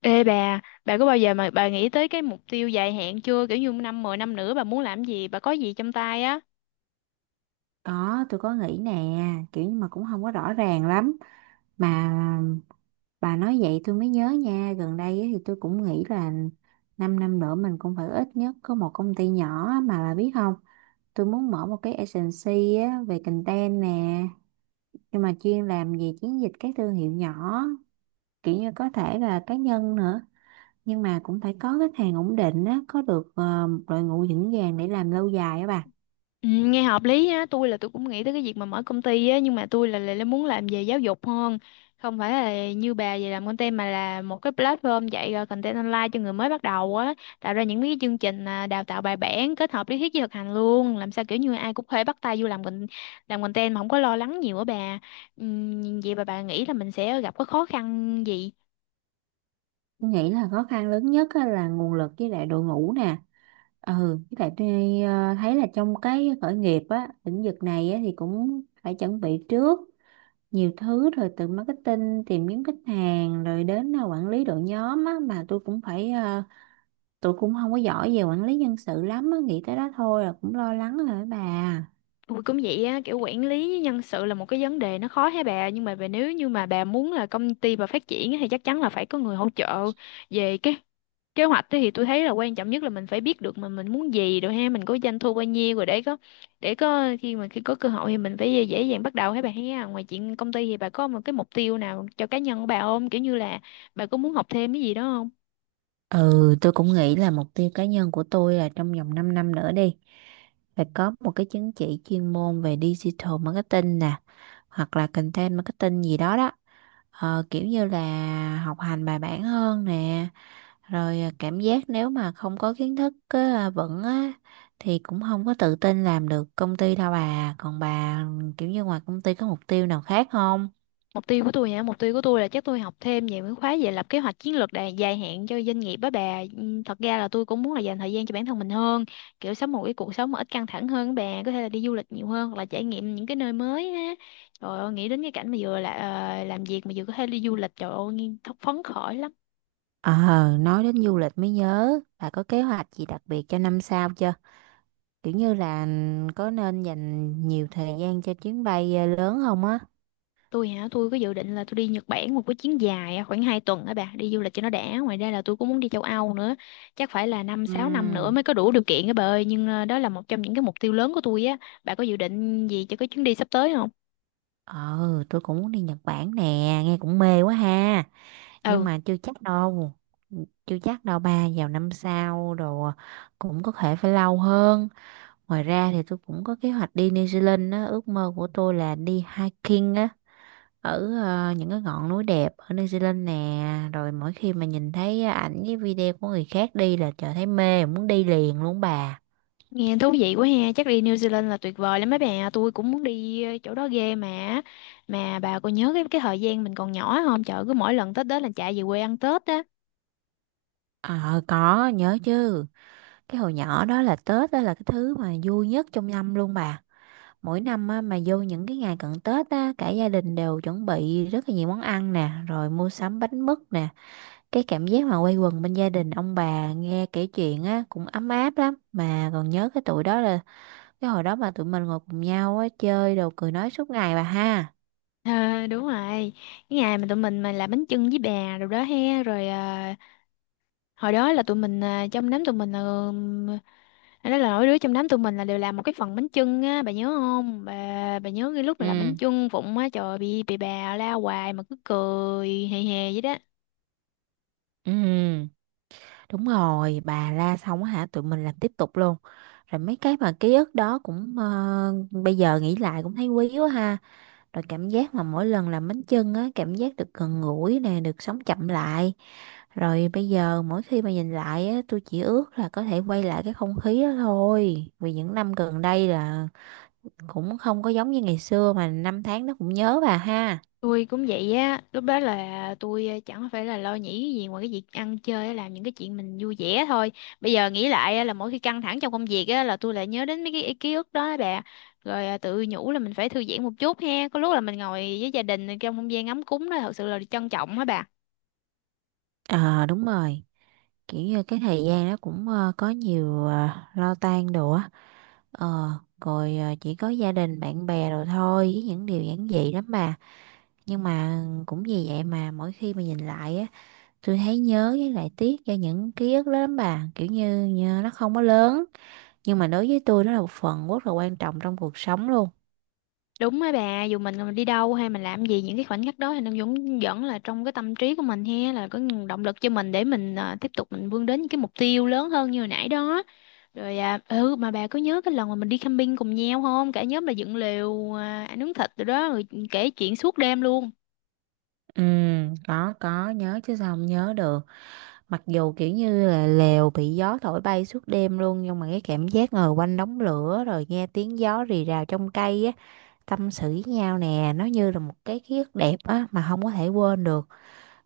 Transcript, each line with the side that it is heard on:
left: Ê bà có bao giờ mà bà nghĩ tới cái mục tiêu dài hạn chưa? Kiểu như năm 10 năm nữa bà muốn làm gì, bà có gì trong tay á?
right: Có, tôi có nghĩ nè, kiểu nhưng mà cũng không có rõ ràng lắm. Mà bà nói vậy tôi mới nhớ nha, gần đây ấy thì tôi cũng nghĩ là 5 năm nữa mình cũng phải ít nhất có một công ty nhỏ á, mà bà biết không, tôi muốn mở một cái agency á, về content nè, nhưng mà chuyên làm về chiến dịch các thương hiệu nhỏ, kiểu như có thể là cá nhân nữa. Nhưng mà cũng phải có khách hàng ổn định á, có được một đội ngũ vững vàng để làm lâu dài á bà.
left: Ừ, nghe hợp lý á, tôi cũng nghĩ tới cái việc mà mở công ty á, nhưng mà tôi là muốn làm về giáo dục hơn. Không phải là như bà về làm content mà là một cái platform dạy content online cho người mới bắt đầu á, tạo ra những cái chương trình đào tạo bài bản kết hợp lý thuyết với thực hành luôn, làm sao kiểu như ai cũng có thể bắt tay vô làm content mà không có lo lắng nhiều á bà. Ừ, vậy bà nghĩ là mình sẽ gặp có khó khăn gì?
right: Tôi nghĩ là khó khăn lớn nhất á là nguồn lực với lại đội ngũ nè, ừ, với lại tôi thấy là trong cái khởi nghiệp á lĩnh vực này á thì cũng phải chuẩn bị trước nhiều thứ rồi từ marketing tìm kiếm khách hàng rồi đến quản lý đội nhóm á mà tôi cũng phải tôi cũng không có giỏi về quản lý nhân sự lắm á, nghĩ tới đó thôi là cũng lo lắng rồi đó bà.
left: Ui, cũng vậy á, kiểu quản lý với nhân sự là một cái vấn đề nó khó hả bà, nhưng mà bà nếu như mà bà muốn là công ty bà phát triển á, thì chắc chắn là phải có người hỗ trợ về cái kế hoạch á. Thì tôi thấy là quan trọng nhất là mình phải biết được mà mình muốn gì rồi ha, mình có doanh thu bao nhiêu rồi để có, khi mà khi có cơ hội thì mình phải dễ dàng bắt đầu hả bà ha. Ngoài chuyện công ty thì bà có một cái mục tiêu nào cho cá nhân của bà không, kiểu như là bà có muốn học thêm cái gì đó?
right: Ừ, tôi cũng nghĩ là mục tiêu cá nhân của tôi là trong vòng 5 năm nữa đi. Phải có một cái chứng chỉ chuyên môn về digital marketing nè, hoặc là content marketing gì đó đó. Ờ, kiểu như là học hành bài bản hơn nè, rồi à, cảm giác nếu mà không có kiến thức á, vững á, thì cũng không có tự tin làm được công ty đâu bà. Còn bà, kiểu như ngoài công ty có mục tiêu nào khác không?
left: Mục tiêu của tôi hả? Mục tiêu của tôi là chắc tôi học thêm về mấy khóa về lập kế hoạch chiến lược dài hạn cho doanh nghiệp á bà. Thật ra là tôi cũng muốn là dành thời gian cho bản thân mình hơn, kiểu sống một cái cuộc sống mà ít căng thẳng hơn á bà, có thể là đi du lịch nhiều hơn hoặc là trải nghiệm những cái nơi mới á. Trời ơi, nghĩ đến cái cảnh mà vừa là làm việc mà vừa có thể đi du lịch, trời ơi, nghe thật phấn khởi lắm.
right: Ờ, nói đến du lịch mới nhớ, bà có kế hoạch gì đặc biệt cho năm sau chưa? Kiểu như là có nên dành nhiều thời gian cho chuyến bay lớn không á?
left: Tôi hả, tôi có dự định là tôi đi Nhật Bản một cái chuyến dài á, khoảng 2 tuần á bà, đi du lịch cho nó đã. Ngoài ra là tôi cũng muốn đi châu Âu nữa, chắc phải là năm
right: Ừ,
left: 6 năm nữa mới có đủ điều kiện á bà ơi, nhưng đó là một trong những cái mục tiêu lớn của tôi á. Bà có dự định gì cho cái chuyến đi sắp tới không?
right: ờ tôi cũng muốn đi Nhật Bản nè, nghe cũng mê quá ha, nhưng
left: Ừ,
right: mà chưa chắc đâu, chưa chắc đâu ba, vào năm sau đồ cũng có thể phải lâu hơn. Ngoài ra thì tôi cũng có kế hoạch đi New Zealand á, ước mơ của tôi là đi hiking á, ở những cái ngọn núi đẹp ở New Zealand nè, rồi mỗi khi mà nhìn thấy ảnh với video của người khác đi là trời thấy mê muốn đi liền luôn bà.
left: nghe thú vị quá ha, chắc đi New Zealand là tuyệt vời lắm mấy bà, tôi cũng muốn đi chỗ đó ghê mà. Mà bà có nhớ cái thời gian mình còn nhỏ không? Trời, cứ mỗi lần Tết đến là chạy về quê ăn Tết á.
right: Ờ, có nhớ chứ, cái hồi nhỏ đó là Tết đó là cái thứ mà vui nhất trong năm luôn bà. Mỗi năm á, mà vô những cái ngày cận Tết á, cả gia đình đều chuẩn bị rất là nhiều món ăn nè, rồi mua sắm bánh mứt nè. Cái cảm giác mà quây quần bên gia đình ông bà nghe kể chuyện á cũng ấm áp lắm. Mà còn nhớ cái tuổi đó là cái hồi đó mà tụi mình ngồi cùng nhau á chơi đồ cười nói suốt ngày bà ha.
left: Ờ, đúng rồi. Cái ngày mà tụi mình mà làm bánh chưng với bà rồi đó he, rồi hồi đó là tụi mình trong đám tụi mình là nói là mỗi đứa trong đám tụi mình là đều làm một cái phần bánh chưng á, bà nhớ không? Bà bà nhớ cái lúc mà làm
right: Ừ,
left: bánh chưng vụng á, trời, bị bà la hoài mà cứ cười hề hề vậy đó.
right: ừ, đúng rồi, bà la xong á hả, tụi mình làm tiếp tục luôn. Rồi mấy cái mà ký ức đó cũng bây giờ nghĩ lại cũng thấy quý quá ha. Rồi cảm giác mà mỗi lần làm bánh chưng á, cảm giác được gần gũi nè, được sống chậm lại. Rồi bây giờ mỗi khi mà nhìn lại á, tôi chỉ ước là có thể quay lại cái không khí đó thôi. Vì những năm gần đây là cũng không có giống như ngày xưa mà năm tháng nó cũng nhớ bà ha.
left: Tôi cũng vậy á, lúc đó là tôi chẳng phải là lo nghĩ cái gì ngoài cái việc ăn chơi á, làm những cái chuyện mình vui vẻ thôi. Bây giờ nghĩ lại á, là mỗi khi căng thẳng trong công việc á là tôi lại nhớ đến mấy cái ký ức đó á bà. Rồi tự nhủ là mình phải thư giãn một chút ha, có lúc là mình ngồi với gia đình trong không gian ấm cúng đó thật sự là trân trọng á bà.
right: Ờ đúng rồi, kiểu như cái thời gian nó cũng có nhiều lo toan đồ á. Ờ Rồi chỉ có gia đình, bạn bè rồi thôi với những điều giản dị lắm bà. Nhưng mà cũng vì vậy mà mỗi khi mà nhìn lại á, tôi thấy nhớ với lại tiếc cho những ký ức đó lắm bà, kiểu như, như nó không có lớn nhưng mà đối với tôi nó là một phần rất là quan trọng trong cuộc sống luôn.
left: Đúng á bà, dù mình còn đi đâu hay mình làm gì, những cái khoảnh khắc đó thì nó vẫn vẫn là trong cái tâm trí của mình ha, là có động lực cho mình để mình tiếp tục mình vươn đến những cái mục tiêu lớn hơn như hồi nãy đó. Rồi à, ừ mà bà có nhớ cái lần mà mình đi camping cùng nhau không? Cả nhóm là dựng lều ăn nướng thịt rồi đó, rồi kể chuyện suốt đêm luôn.
right: Ừ, có nhớ chứ, sao không nhớ được, mặc dù kiểu như là lều bị gió thổi bay suốt đêm luôn, nhưng mà cái cảm giác ngồi quanh đống lửa rồi nghe tiếng gió rì rào trong cây á, tâm sự với nhau nè, nó như là một cái ký ức đẹp á mà không có thể quên được.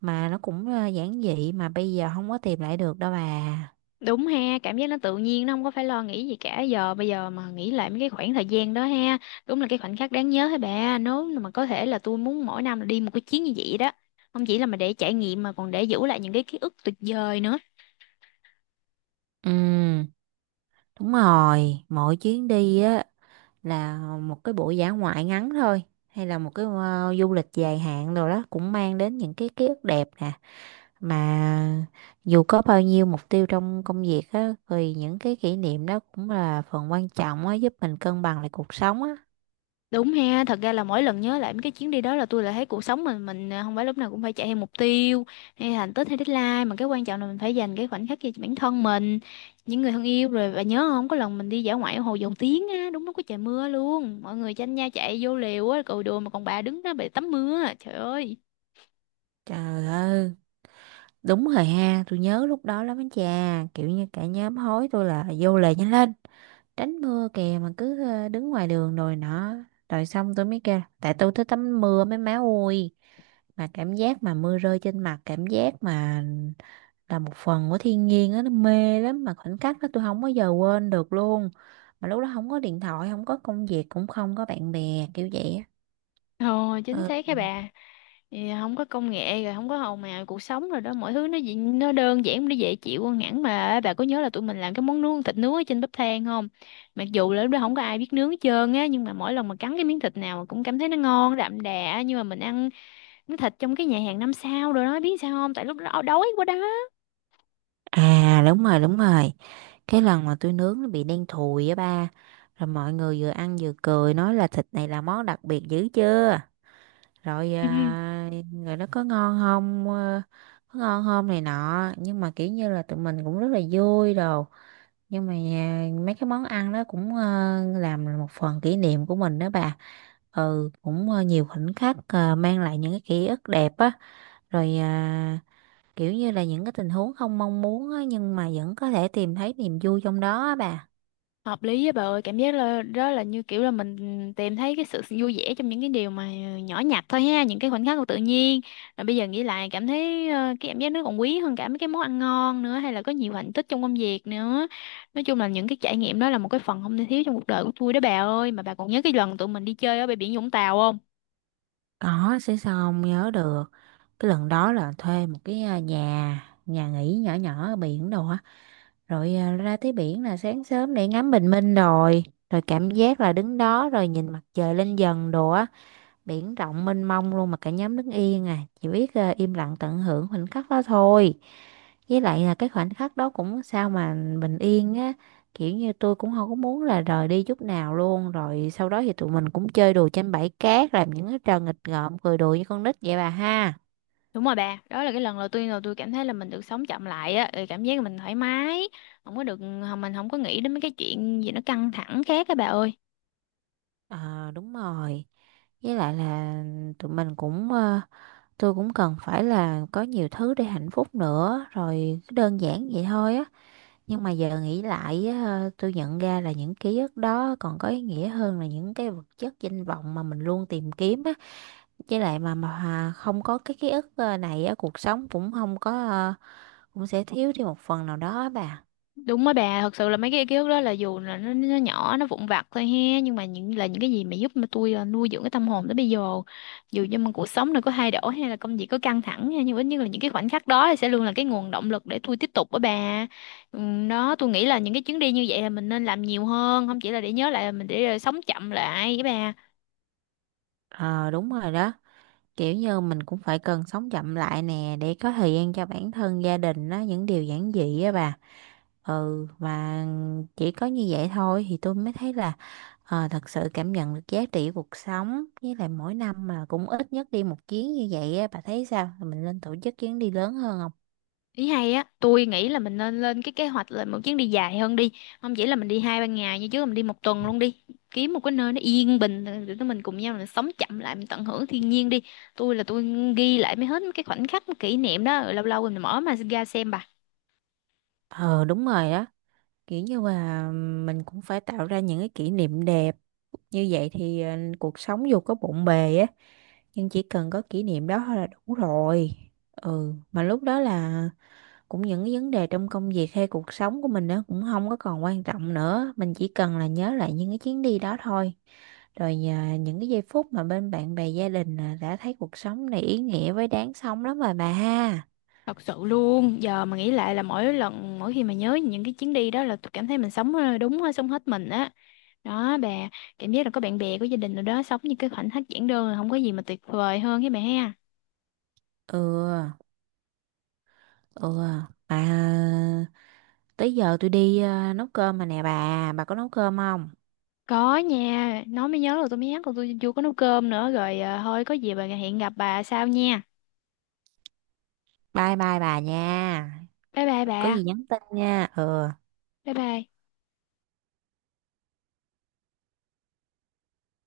right: Mà nó cũng giản dị mà bây giờ không có tìm lại được đâu bà.
left: Đúng ha, cảm giác nó tự nhiên, nó không có phải lo nghĩ gì cả. Giờ bây giờ mà nghĩ lại mấy cái khoảng thời gian đó ha, đúng là cái khoảnh khắc đáng nhớ hả bà. Nếu mà có thể là tôi muốn mỗi năm là đi một cái chuyến như vậy đó, không chỉ là mà để trải nghiệm mà còn để giữ lại những cái ký ức tuyệt vời nữa.
right: Ừ. Đúng rồi, mỗi chuyến đi á, là một cái buổi dã ngoại ngắn thôi hay là một cái du lịch dài hạn rồi đó, cũng mang đến những cái ký ức đẹp nè, mà dù có bao nhiêu mục tiêu trong công việc á thì những cái kỷ niệm đó cũng là phần quan trọng á, giúp mình cân bằng lại cuộc sống á.
left: Đúng ha, thật ra là mỗi lần nhớ lại mấy cái chuyến đi đó là tôi lại thấy cuộc sống mình à, không phải lúc nào cũng phải chạy theo mục tiêu hay thành tích hay deadline, mà cái quan trọng là mình phải dành cái khoảnh khắc cho bản thân mình, những người thân yêu. Rồi và nhớ không, có lần mình đi dã ngoại ở Hồ Dầu Tiếng á, đúng lúc có trời mưa luôn, mọi người tranh nhau chạy vô liều á, cội đùa mà còn bà đứng đó bị tắm mưa. Trời ơi.
right: Trời ơi, đúng rồi ha, tôi nhớ lúc đó lắm á cha, kiểu như cả nhóm hối tôi là vô lề nhanh lên, tránh mưa kìa, mà cứ đứng ngoài đường rồi nọ, rồi xong tôi mới kêu là, tại tôi thích tắm mưa mấy má ơi, mà cảm giác mà mưa rơi trên mặt, cảm giác mà là một phần của thiên nhiên á, nó mê lắm, mà khoảnh khắc đó tôi không bao giờ quên được luôn, mà lúc đó không có điện thoại, không có công việc, cũng không có bạn bè kiểu vậy á.
left: Ồ, chính
right: Ừ.
left: xác các bà. Thì không có công nghệ rồi không có hồn màu cuộc sống rồi đó, mọi thứ nó nó đơn giản, nó dễ chịu hơn hẳn. Mà bà có nhớ là tụi mình làm cái món nướng, thịt nướng ở trên bếp than không? Mặc dù là lúc đó không có ai biết nướng hết trơn á, nhưng mà mỗi lần mà cắn cái miếng thịt nào cũng cảm thấy nó ngon đậm đà, nhưng mà mình ăn miếng thịt trong cái nhà hàng năm sao rồi đó, biết sao không, tại lúc đó đói quá đó.
right: À đúng rồi, đúng rồi, cái lần mà tôi nướng nó bị đen thùi á ba, rồi mọi người vừa ăn vừa cười nói là thịt này là món đặc biệt dữ chưa, rồi à, rồi nó có ngon không, có ngon không này nọ, nhưng mà kiểu như là tụi mình cũng rất là vui đồ. Nhưng mà à, mấy cái món ăn đó cũng làm một phần kỷ niệm của mình đó bà. Ừ, cũng nhiều khoảnh khắc mang lại những cái ký ức đẹp á, rồi à, kiểu như là những cái tình huống không mong muốn á, nhưng mà vẫn có thể tìm thấy niềm vui trong đó á bà.
left: Hợp lý á bà ơi, cảm giác là đó là như kiểu là mình tìm thấy cái sự vui vẻ trong những cái điều mà nhỏ nhặt thôi ha, những cái khoảnh khắc của tự nhiên. Rồi bây giờ nghĩ lại cảm thấy cái cảm giác nó còn quý hơn cả mấy cái món ăn ngon nữa, hay là có nhiều hạnh tích trong công việc nữa. Nói chung là những cái trải nghiệm đó là một cái phần không thể thiếu trong cuộc đời của tôi đó bà ơi. Mà bà còn nhớ cái lần tụi mình đi chơi ở bãi biển Vũng Tàu không?
right: Có sẽ, sao không nhớ được, cái lần đó là thuê một cái à, nhà nhà nghỉ nhỏ nhỏ ở biển đồ á, rồi à, ra tới biển là sáng sớm để ngắm bình minh rồi, rồi cảm giác là đứng đó rồi nhìn mặt trời lên dần đồ á, biển rộng mênh mông luôn, mà cả nhóm đứng yên à, chỉ biết à, im lặng tận hưởng khoảnh khắc đó thôi. Với lại là cái khoảnh khắc đó cũng sao mà bình yên á, kiểu như tôi cũng không có muốn là rời đi chút nào luôn. Rồi sau đó thì tụi mình cũng chơi đùa trên bãi cát, làm những cái trò nghịch ngợm cười đùa như con nít vậy bà ha.
left: Đúng rồi bà, đó là cái lần là tôi cảm thấy là mình được sống chậm lại á, rồi cảm giác là mình thoải mái, không có được, mình không có nghĩ đến mấy cái chuyện gì nó căng thẳng khác á bà ơi.
right: Ờ đúng rồi, với lại là tụi mình cũng tôi cũng cần phải là có nhiều thứ để hạnh phúc nữa, rồi cứ đơn giản vậy thôi á. Nhưng mà giờ nghĩ lại á, tôi nhận ra là những ký ức đó còn có ý nghĩa hơn là những cái vật chất danh vọng mà mình luôn tìm kiếm á. Với lại mà không có cái ký ức này á, cuộc sống cũng không có cũng sẽ thiếu đi một phần nào đó á bà.
left: Đúng đó bà, thật sự là mấy cái ký ức đó là dù là nó nhỏ, nó vụn vặt thôi ha, nhưng mà những là những cái gì mà giúp mà tôi nuôi dưỡng cái tâm hồn tới bây giờ. Dù cho mà cuộc sống này có thay đổi hay là công việc có căng thẳng ha, nhưng ít nhất là những cái khoảnh khắc đó thì sẽ luôn là cái nguồn động lực để tôi tiếp tục đó bà. Đó, tôi nghĩ là những cái chuyến đi như vậy là mình nên làm nhiều hơn, không chỉ là để nhớ lại là mình để sống chậm lại với bà.
right: Ờ đúng rồi đó, kiểu như mình cũng phải cần sống chậm lại nè, để có thời gian cho bản thân, gia đình á, những điều giản dị á bà. Ừ mà chỉ có như vậy thôi thì tôi mới thấy là thật sự cảm nhận được giá trị cuộc sống. Với lại mỗi năm mà cũng ít nhất đi một chuyến như vậy á, bà thấy sao, mình nên tổ chức chuyến đi lớn hơn không?
left: Ý hay á, tôi nghĩ là mình nên lên cái kế hoạch là một chuyến đi dài hơn đi. Không chỉ là mình đi hai ba ngày như trước, là mình đi một tuần luôn đi. Kiếm một cái nơi nó yên bình rồi tụi mình cùng nhau mình sống chậm lại, mình tận hưởng thiên nhiên đi. Tôi là tôi Ghi lại mấy hết mấy cái khoảnh khắc mấy kỷ niệm đó rồi lâu lâu mình mở mà ra xem bà.
right: Ờ đúng rồi đó, kiểu như là mình cũng phải tạo ra những cái kỷ niệm đẹp, như vậy thì cuộc sống dù có bộn bề á, nhưng chỉ cần có kỷ niệm đó thôi là đủ rồi. Ừ, mà lúc đó là cũng những cái vấn đề trong công việc hay cuộc sống của mình nữa cũng không có còn quan trọng nữa, mình chỉ cần là nhớ lại những cái chuyến đi đó thôi, rồi nhờ những cái giây phút mà bên bạn bè gia đình là đã thấy cuộc sống này ý nghĩa với đáng sống lắm rồi bà ha.
left: Thật sự luôn, giờ mà nghĩ lại là mỗi lần mỗi khi mà nhớ những cái chuyến đi đó là tôi cảm thấy mình sống sống hết mình á. Đó bà, cảm giác là có bạn bè, có gia đình rồi đó, sống như cái khoảnh khắc giản đơn là không có gì mà tuyệt vời hơn với bà ha.
right: Ừ. Ừ. Bà, tới giờ tôi đi nấu cơm mà nè bà có nấu cơm không?
left: Có nha, nói mới nhớ là tôi mới nhắc là tôi chưa có nấu cơm nữa rồi à, thôi có gì bà hiện gặp bà sau nha.
right: Bye bye bà nha,
left: Bye bye
right: có
left: bà.
right: gì nhắn tin nha. Ừ.
left: Bye bye.